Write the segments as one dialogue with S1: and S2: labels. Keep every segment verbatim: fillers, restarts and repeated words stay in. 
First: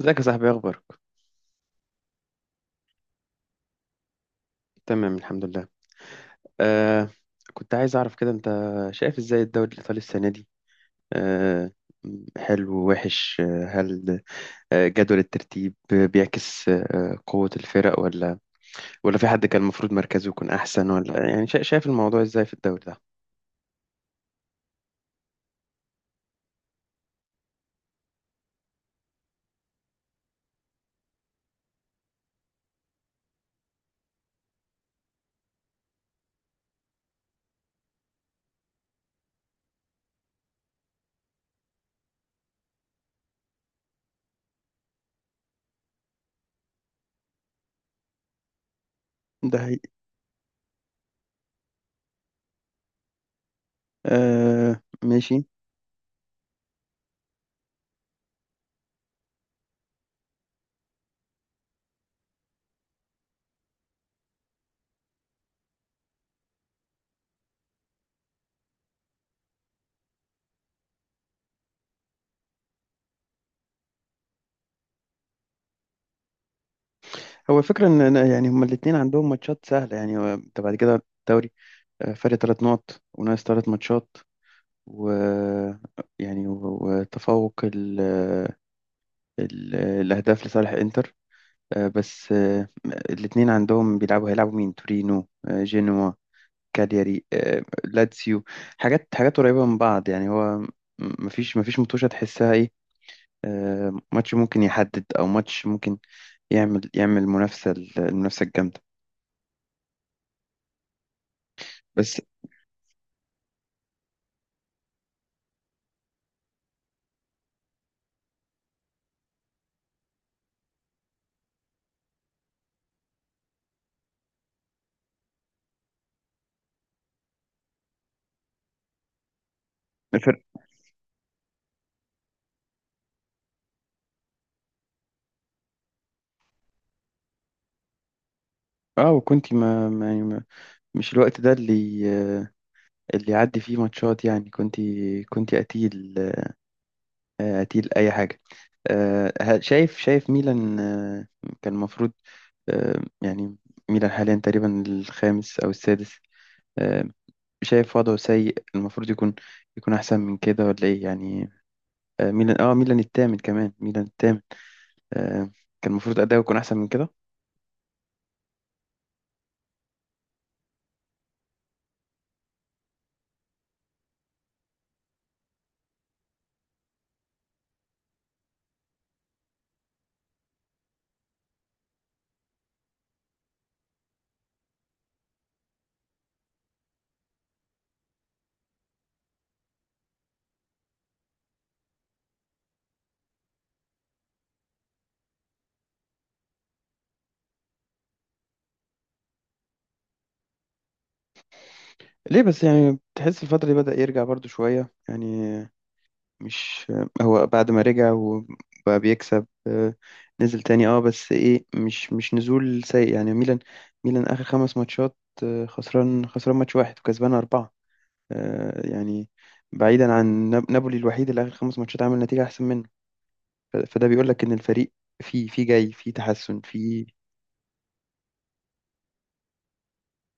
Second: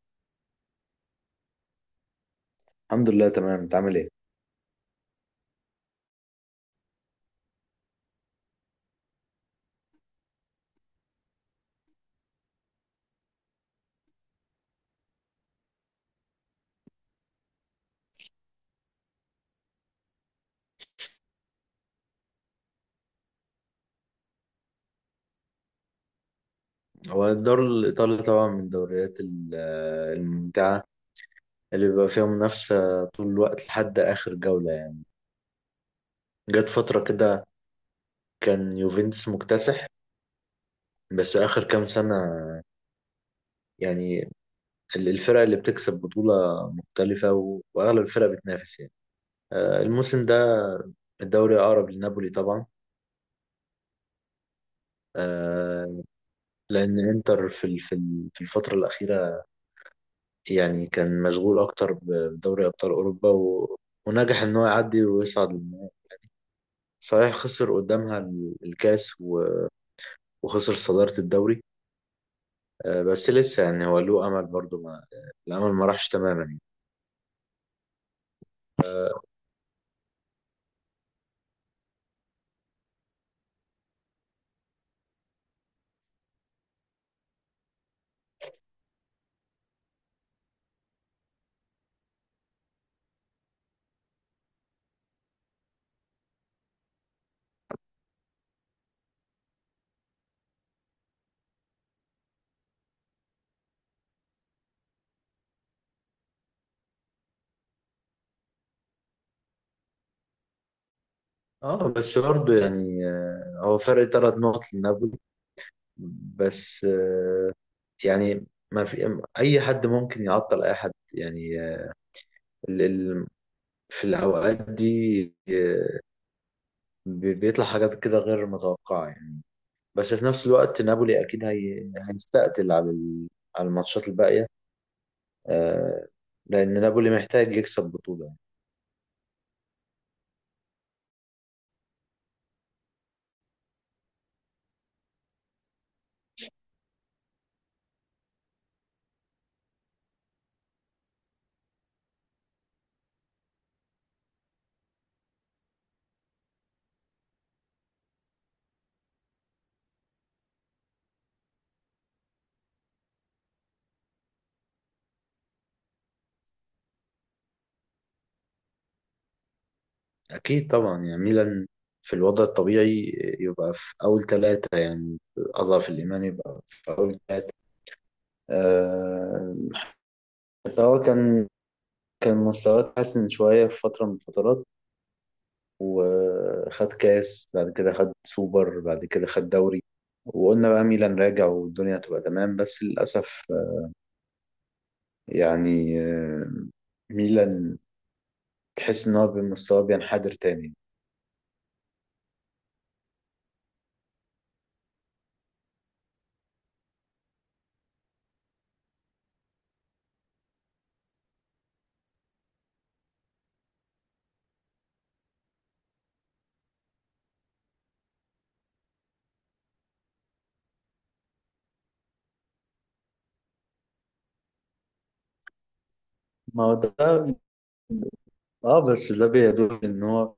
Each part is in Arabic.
S1: ازيك يا صاحبي؟ إيه اخبارك؟
S2: الحمد لله تمام. انت عامل ايه؟
S1: تمام الحمد لله. آه. كنت عايز اعرف كده انت شايف ازاي الدوري الايطالي السنه دي؟ آه. حلو ووحش. آه، هل آه، جدول الترتيب بيعكس آه، قوه الفرق، ولا ولا في حد كان المفروض مركزه يكون احسن؟ ولا يعني شا- شايف الموضوع ازاي في الدوري ده؟
S2: هو الدوري الايطالي طبعا من الدوريات ال- الممتعه، اللي بيبقى فيها منافسه طول الوقت لحد اخر جوله يعني. جت فتره كده كان يوفنتوس مكتسح. بس اخر كام سنه يعني ال- الفرق اللي بتكسب بطوله مختلفه و- واغلب الفرق بتنافس يعني.
S1: ده
S2: آه،
S1: حقيقي.
S2: الموسم ده الدوري اقرب لنابولي طبعا.
S1: آه ماشي.
S2: آه، لان انتر في ال- في ال- في الفتره الاخيره يعني كان مشغول أكتر ب- بدوري أبطال أوروبا و... ونجح إن هو يعدي ويصعد للنهائي. صحيح خسر قدامها ال- الكاس و... وخسر صدارة الدوري. آه، بس لسه يعني هو له أمل برضه ما... الأمل ما راحش تماما يعني.
S1: هو الفكرة إن أنا يعني هما الاتنين عندهم ماتشات سهلة، يعني هو أنت بعد كده الدوري آه، فرق تلات نقط وناقص تلات ماتشات و يعني و- وتفوق ال... ال... الأهداف لصالح إنتر، آه، بس آه، الاتنين عندهم بيلعبوا هيلعبوا مين؟ تورينو، آه، جينوا، كالياري، آه، لاتسيو. حاجات حاجات قريبة من بعض يعني هو م- مفيش مفيش متوشة تحسها إيه. آه، ماتش ممكن يحدد، أو ماتش ممكن يعمل يعمل منافسة، المنافسة الجامدة.
S2: اه بس
S1: بس
S2: برضه يعني آه، هو فرق ثلاث نقط لنابولي. بس آه، يعني ما في أي حد ممكن يعطل أي حد يعني آه، ال... ال- في الأوقات دي آه، بي- بيطلع حاجات كده غير متوقعة يعني. بس في
S1: فرق.
S2: نفس الوقت نابولي اكيد هي... هيستقتل على ال... على الماتشات الباقيه آه... لان نابولي محتاج يكسب بطوله يعني.
S1: اه وكنت ما ما- يعني ما مش الوقت ده اللي آه، اللي يعدي فيه ماتشات يعني كنت كنت قتيل، آه، أتيل أي حاجة. آه، ه- شايف شايف ميلان. آه، كان المفروض آه، يعني ميلان حاليا تقريبا الخامس أو السادس، آه، شايف وضعه سيء، المفروض يكون يكون أحسن من كده ولا إيه يعني؟ آه، ميلان آه ميلان التامن، كمان ميلان التامن. آه، كان المفروض أداؤه يكون أحسن من كده.
S2: اكيد طبعا يعني ميلان في الوضع الطبيعي يبقى في اول ثلاثه، يعني اضعف الايمان يبقى في اول ثلاثه آه... بس هو كان كان مستواه اتحسن شويه في فتره من الفترات. وخد كاس بعد كده خد سوبر بعد كده خد دوري. وقلنا بقى ميلان راجع والدنيا هتبقى تمام، بس للأسف يعني آه، ميلان تحس ان هو بمستواه بينحدر تاني.
S1: ليه بس يعني؟ تحس الفترة دي بدأ يرجع برضو شوية يعني. مش هو بعد ما رجع وبقى بيكسب، آه، نزل تاني، اه بس ايه مش مش نزول سيء يعني. ميلان ميلان اخر خمس ماتشات، آه، خسران خسران ماتش واحد وكسبان اربعة، آه، يعني بعيدا عن ناب- نابولي الوحيد اللي اخر خمس ماتشات عامل نتيجة احسن منه. ف- فده بيقول لك ان الفريق في في جاي في تحسن
S2: ما هو
S1: في.
S2: ده. اه بس ده بيدل ان هو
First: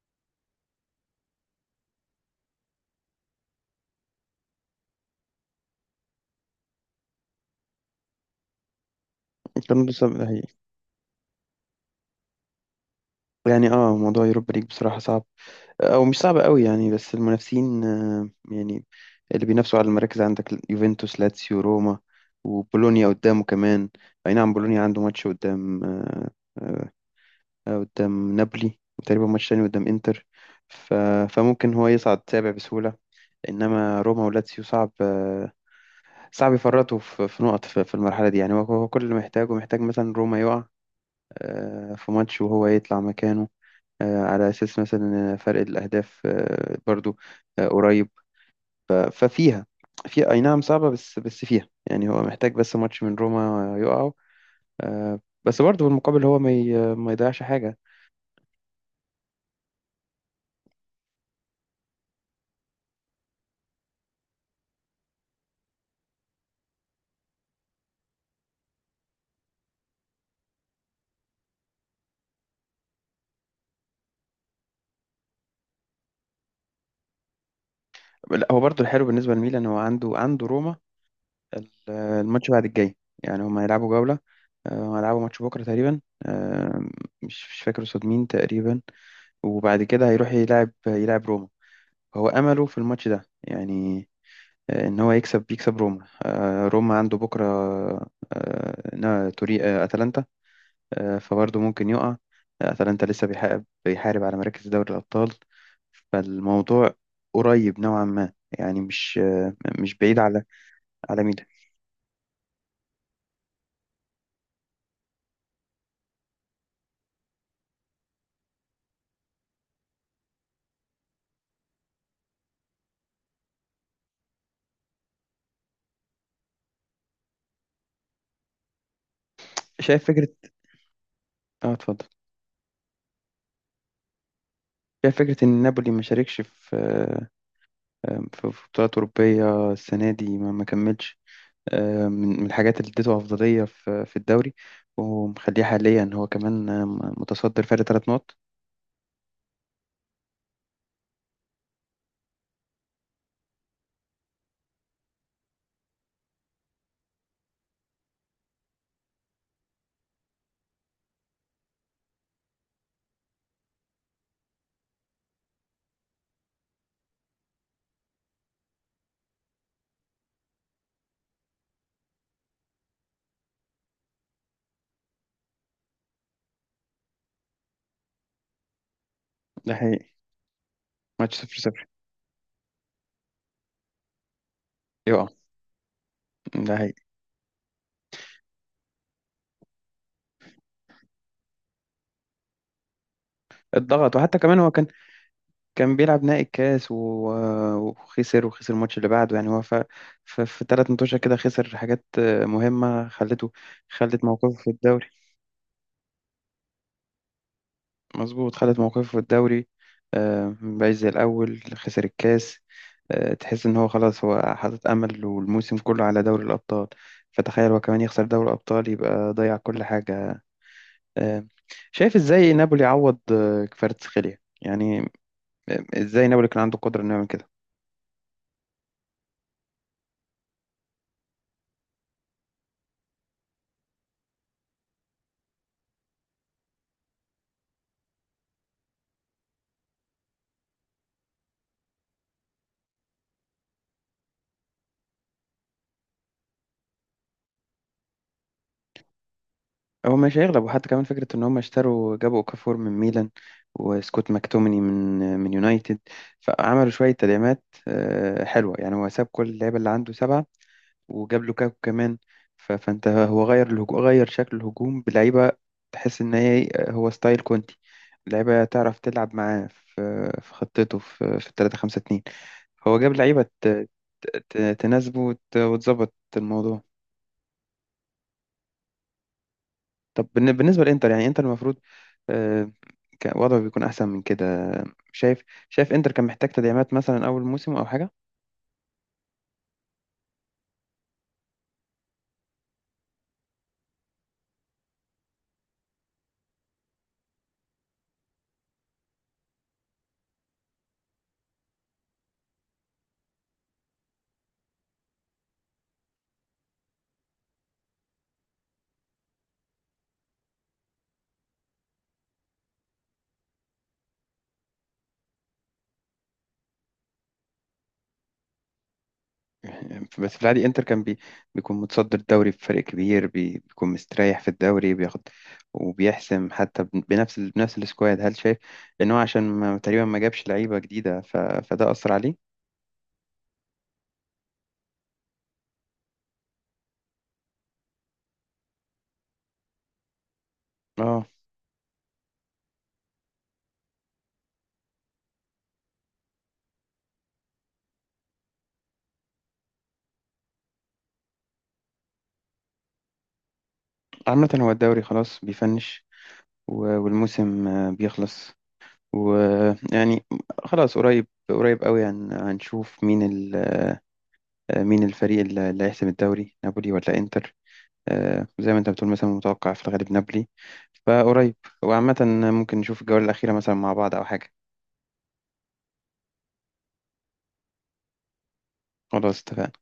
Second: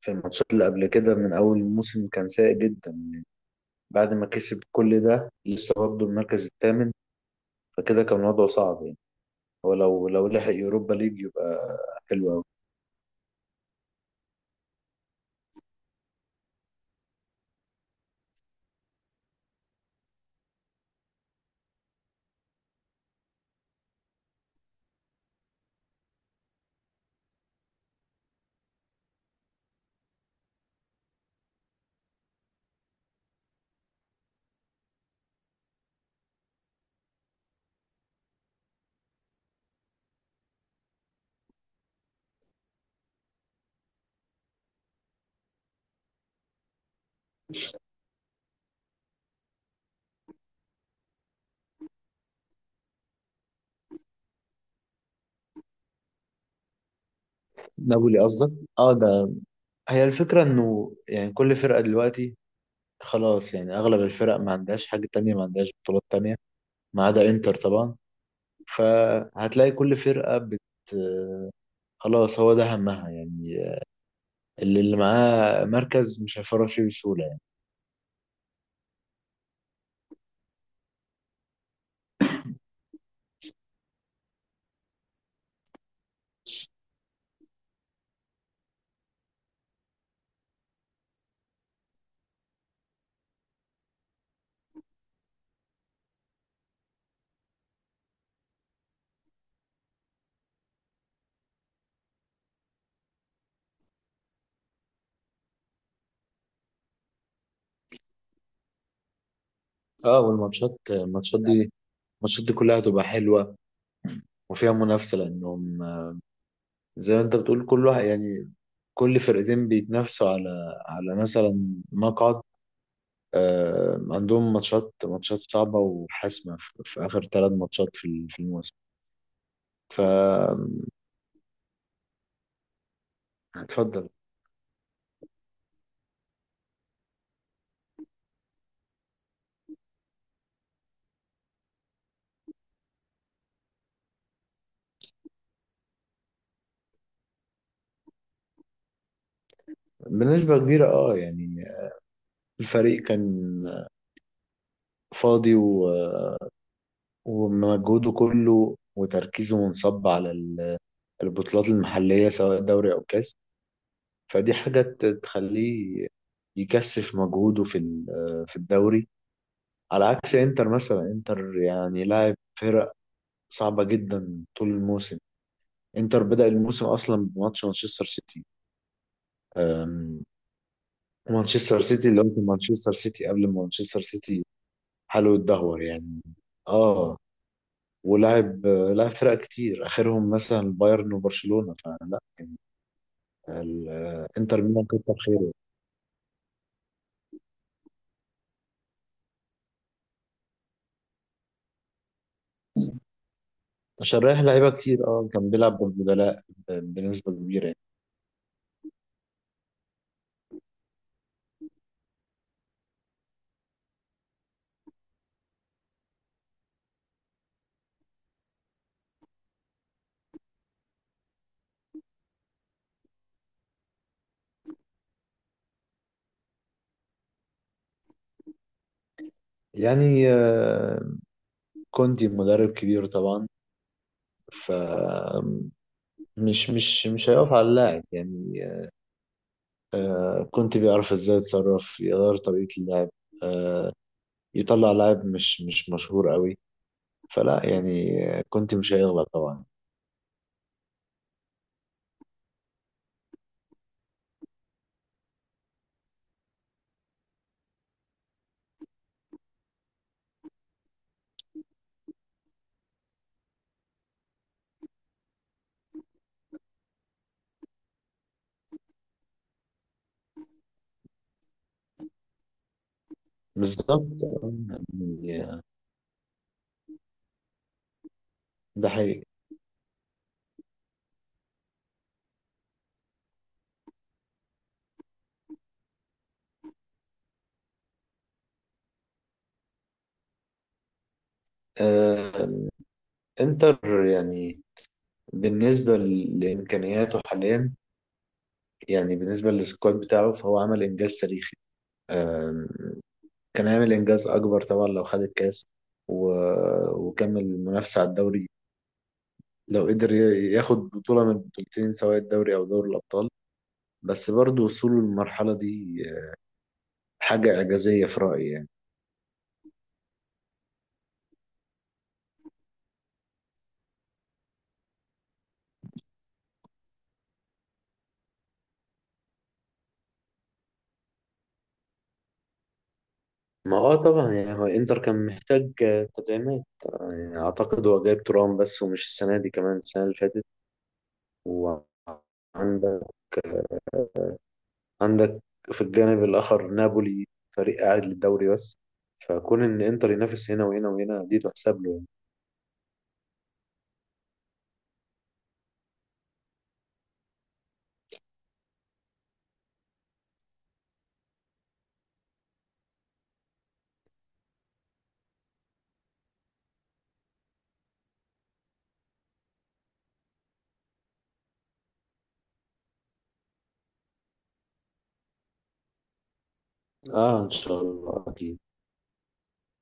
S2: في الماتشات اللي قبل كده من اول الموسم كان سيء جدا. بعد ما كسب كل ده لسه برضه المركز الثامن، فكده كان وضعه صعب يعني. هو
S1: كان لسه-
S2: لو لو
S1: هي-
S2: لحق يوروبا ليج يبقى حلو قوي.
S1: يعني اه موضوع يوروبا ليج بصراحة صعب، او مش صعبة قوي يعني، بس المنافسين آه، يعني اللي بينافسوا على المراكز عندك يوفنتوس، لاتسيو، روما، وبولونيا قدامه كمان. اي نعم بولونيا عنده ماتش قدام آه، آه، قدام نابولي، وتقريبا ماتش تاني قدام انتر، ف... فممكن هو يصعد سابع بسهولة. انما روما ولاتسيو صعب، آه، صعب يفرطوا في في نقط في في المرحلة دي يعني. هو هو كل اللي محتاجه، محتاج مثلا روما يقع آه، في ماتش وهو يطلع مكانه، آه، على أساس مثلا آه، فرق الأهداف آه، برضو آه، قريب. آه، ففيها، في أي نعم صعبة، بس بس فيها يعني. هو محتاج بس ماتش من روما يقعوا، آه، بس برضو بالمقابل هو ما ي- ما يضيعش حاجة.
S2: نابولي قصدك. اه ده هي الفكرة انه يعني كل فرقة دلوقتي خلاص يعني اغلب الفرق ما عندهاش حاجة تانية، ما عندهاش بطولات تانية، ما عدا انتر طبعا. فهتلاقي كل فرقة بت خلاص، هو ده همها يعني. اللي اللي معاه مركز مش هيفرط فيه بسهولة يعني.
S1: لا، هو برضو الحلو بالنسبة لميلان، هو عنده عنده روما ال- الماتش بعد الجاي. يعني هما هيلعبوا جولة، آه، هيلعبوا ماتش بكرة تقريبا، آه، مش مش فاكر قصاد مين تقريبا. وبعد كده هيروح يلعب يلعب روما. هو أمله في الماتش ده يعني، آه، ان هو يكسب بيكسب روما. آه، روما عنده بكره آه، نا- توري آه، اتلانتا، آه، فبرضه ممكن يقع. آه، اتلانتا لسه بيحارب بيحارب على مراكز دوري الابطال، فالموضوع قريب نوعا ما يعني. مش آه، مش بعيد
S2: اه
S1: على
S2: والماتشات
S1: على
S2: الماتشات
S1: ميلان.
S2: دي الماتشات دي كلها هتبقى حلوة وفيها منافسة، لأنهم زي ما أنت بتقول كل واحد يعني، كل فرقتين بيتنافسوا على على مثلا مقعد. آه عندهم ماتشات ماتشات صعبة وحاسمة في, في آخر ثلاث ماتشات في ال- في الموسم. ف
S1: شايف فكره؟ اه اتفضل.
S2: اتفضل.
S1: شايف فكره ان نابولي ما شاركش في آه، آه، في في بطولات اوروبيه السنه دي، ما ما كملش آه، من من الحاجات اللي اديته أفضلية في في الدوري، ومخليه حاليا هو كمان آه، متصدر فرق ثلاث نقط.
S2: بنسبة كبيرة اه يعني الفريق كان فاضي، ومجهوده كله وتركيزه منصب على ال- البطولات المحلية سواء دوري أو كاس. فدي حاجة ت- تخليه يكثف مجهوده في ال- في الدوري. على عكس انتر مثلا، انتر يعني لاعب فرق صعبة جدا طول الموسم. انتر بدأ الموسم أصلا بماتش مانشستر سيتي
S1: ده حقيقي.
S2: أم،
S1: ماتش صفر
S2: مانشستر
S1: صفر
S2: سيتي اللي هو كان مانشستر سيتي قبل ما مانشستر سيتي
S1: يقع.
S2: حاله يتدهور يعني.
S1: ده حقيقي.
S2: اه ولعب لعب فرق كتير اخرهم مثلا بايرن وبرشلونه، فلا
S1: اتضغط، وحتى كمان
S2: الانتر
S1: هو
S2: ميلان
S1: كان
S2: كتر خيره.
S1: كان بيلعب نهائي الكاس و- وخسر وخسر الماتش اللي بعده يعني. هو ف ف- في ثلاث ماتشات كده خسر حاجات آه، مهمة، خلته
S2: عشان
S1: خلت
S2: رايح
S1: موقفه في
S2: لعيبه
S1: الدوري.
S2: كتير اه كان بيلعب بالبدلاء بنسبه كبيره يعني.
S1: مظبوط، خدت موقفه في الدوري آه، مبقاش زي الأول. خسر الكاس آه، تحس إن هو خلاص هو حاطط أمل والموسم كله على دوري الأبطال. فتخيل هو كمان يخسر دوري الأبطال، يبقى ضيع كل حاجة. آه، شايف إزاي نابولي عوض آه، كفاراتسخيليا يعني، آه، إزاي نابولي كان عنده قدرة إنه يعمل كده.
S2: يعني آه، كونتي مدرب كبير طبعا. ف مش مش مش هيقف على اللاعب يعني. آه، كونتي بيعرف ازاي يتصرف يغير طريقه اللعب. آه، يطلع لاعب مش مش مشهور قوي. فلا يعني آه، كونتي مش هيغلط طبعا.
S1: هو مش هيغلب، وحتى كمان فكرة إن هم اشتروا، جابوا أوكافور من ميلان، وسكوت ماكتوميني من آه، من يونايتد. فعملوا شوية تدعيمات آه، حلوة، يعني هو ساب كل اللعيبة اللي عنده سبعة، وجاب لوكاكو كمان. ف- فانت هو غير الهجوم، غير شكل الهجوم بلعيبه. تحس ان هي هو ستايل كونتي، لعيبه تعرف تلعب معاه في في خطته في في ثلاثة خمسة اتنين. هو جاب لعيبه ت-
S2: بالظبط آه،
S1: ت- تناسبه
S2: يعني
S1: وت-
S2: آه،
S1: وتظبط الموضوع.
S2: ده حقيقي.
S1: طب بالن- بالنسبه للانتر، يعني انتر المفروض، آه، كان وضعه بيكون احسن من كده. شايف شايف انتر كان محتاج تدعيمات مثلا اول موسم او حاجه.
S2: آه، انتر يعني بالنسبة لإمكانياته حاليا، يعني بالنسبة للسكواد بتاعه، فهو عمل إنجاز تاريخي. آه، كان هيعمل إنجاز أكبر طبعا لو خد الكاس و- وكمل المنافسة على الدوري، لو قدر ي- ياخد بطولة من البطولتين سواء الدوري أو دوري الأبطال. بس برضه وصوله للمرحلة دي حاجة إعجازية في رأيي يعني.
S1: بس في العادي انتر كان بي... بيكون متصدر الدوري بفرق كبير، بي... بيكون مستريح في الدوري بياخد وبيحسم حتى ب- بنفس ال... بنفس السكواد. هل شايف ان هو عشان ما... تقريبا ما جابش لعيبة جديدة، ف... فده أثر عليه؟
S2: ما هو طبعا يعني هو انتر كان محتاج آه، تدعيمات آه، يعني أعتقد هو جايب ترام بس، ومش السنة دي كمان، السنة اللي فاتت.
S1: اه.
S2: وعندك عندك في الجانب الآخر نابولي فريق قاعد للدوري بس. فكون إن إنتر ينافس هنا وهنا وهنا دي تحسب له يعني.
S1: عامة هو الدوري خلاص بيفنش، و... والموسم آه، بيخلص ويعني خلاص، قريب قريب قوي، هن... هنشوف مين ال... آه، مين الفريق اللي اللي هيحسم الدوري، نابولي ولا انتر؟ آه، زي ما انت بتقول مثلا متوقع في الغالب نابولي. فقريب، وعامة ممكن نشوف الجولة الأخيرة مثلا مع بعض أو حاجة.
S2: آه، إن شاء الله أكيد.
S1: خلاص اتفقنا.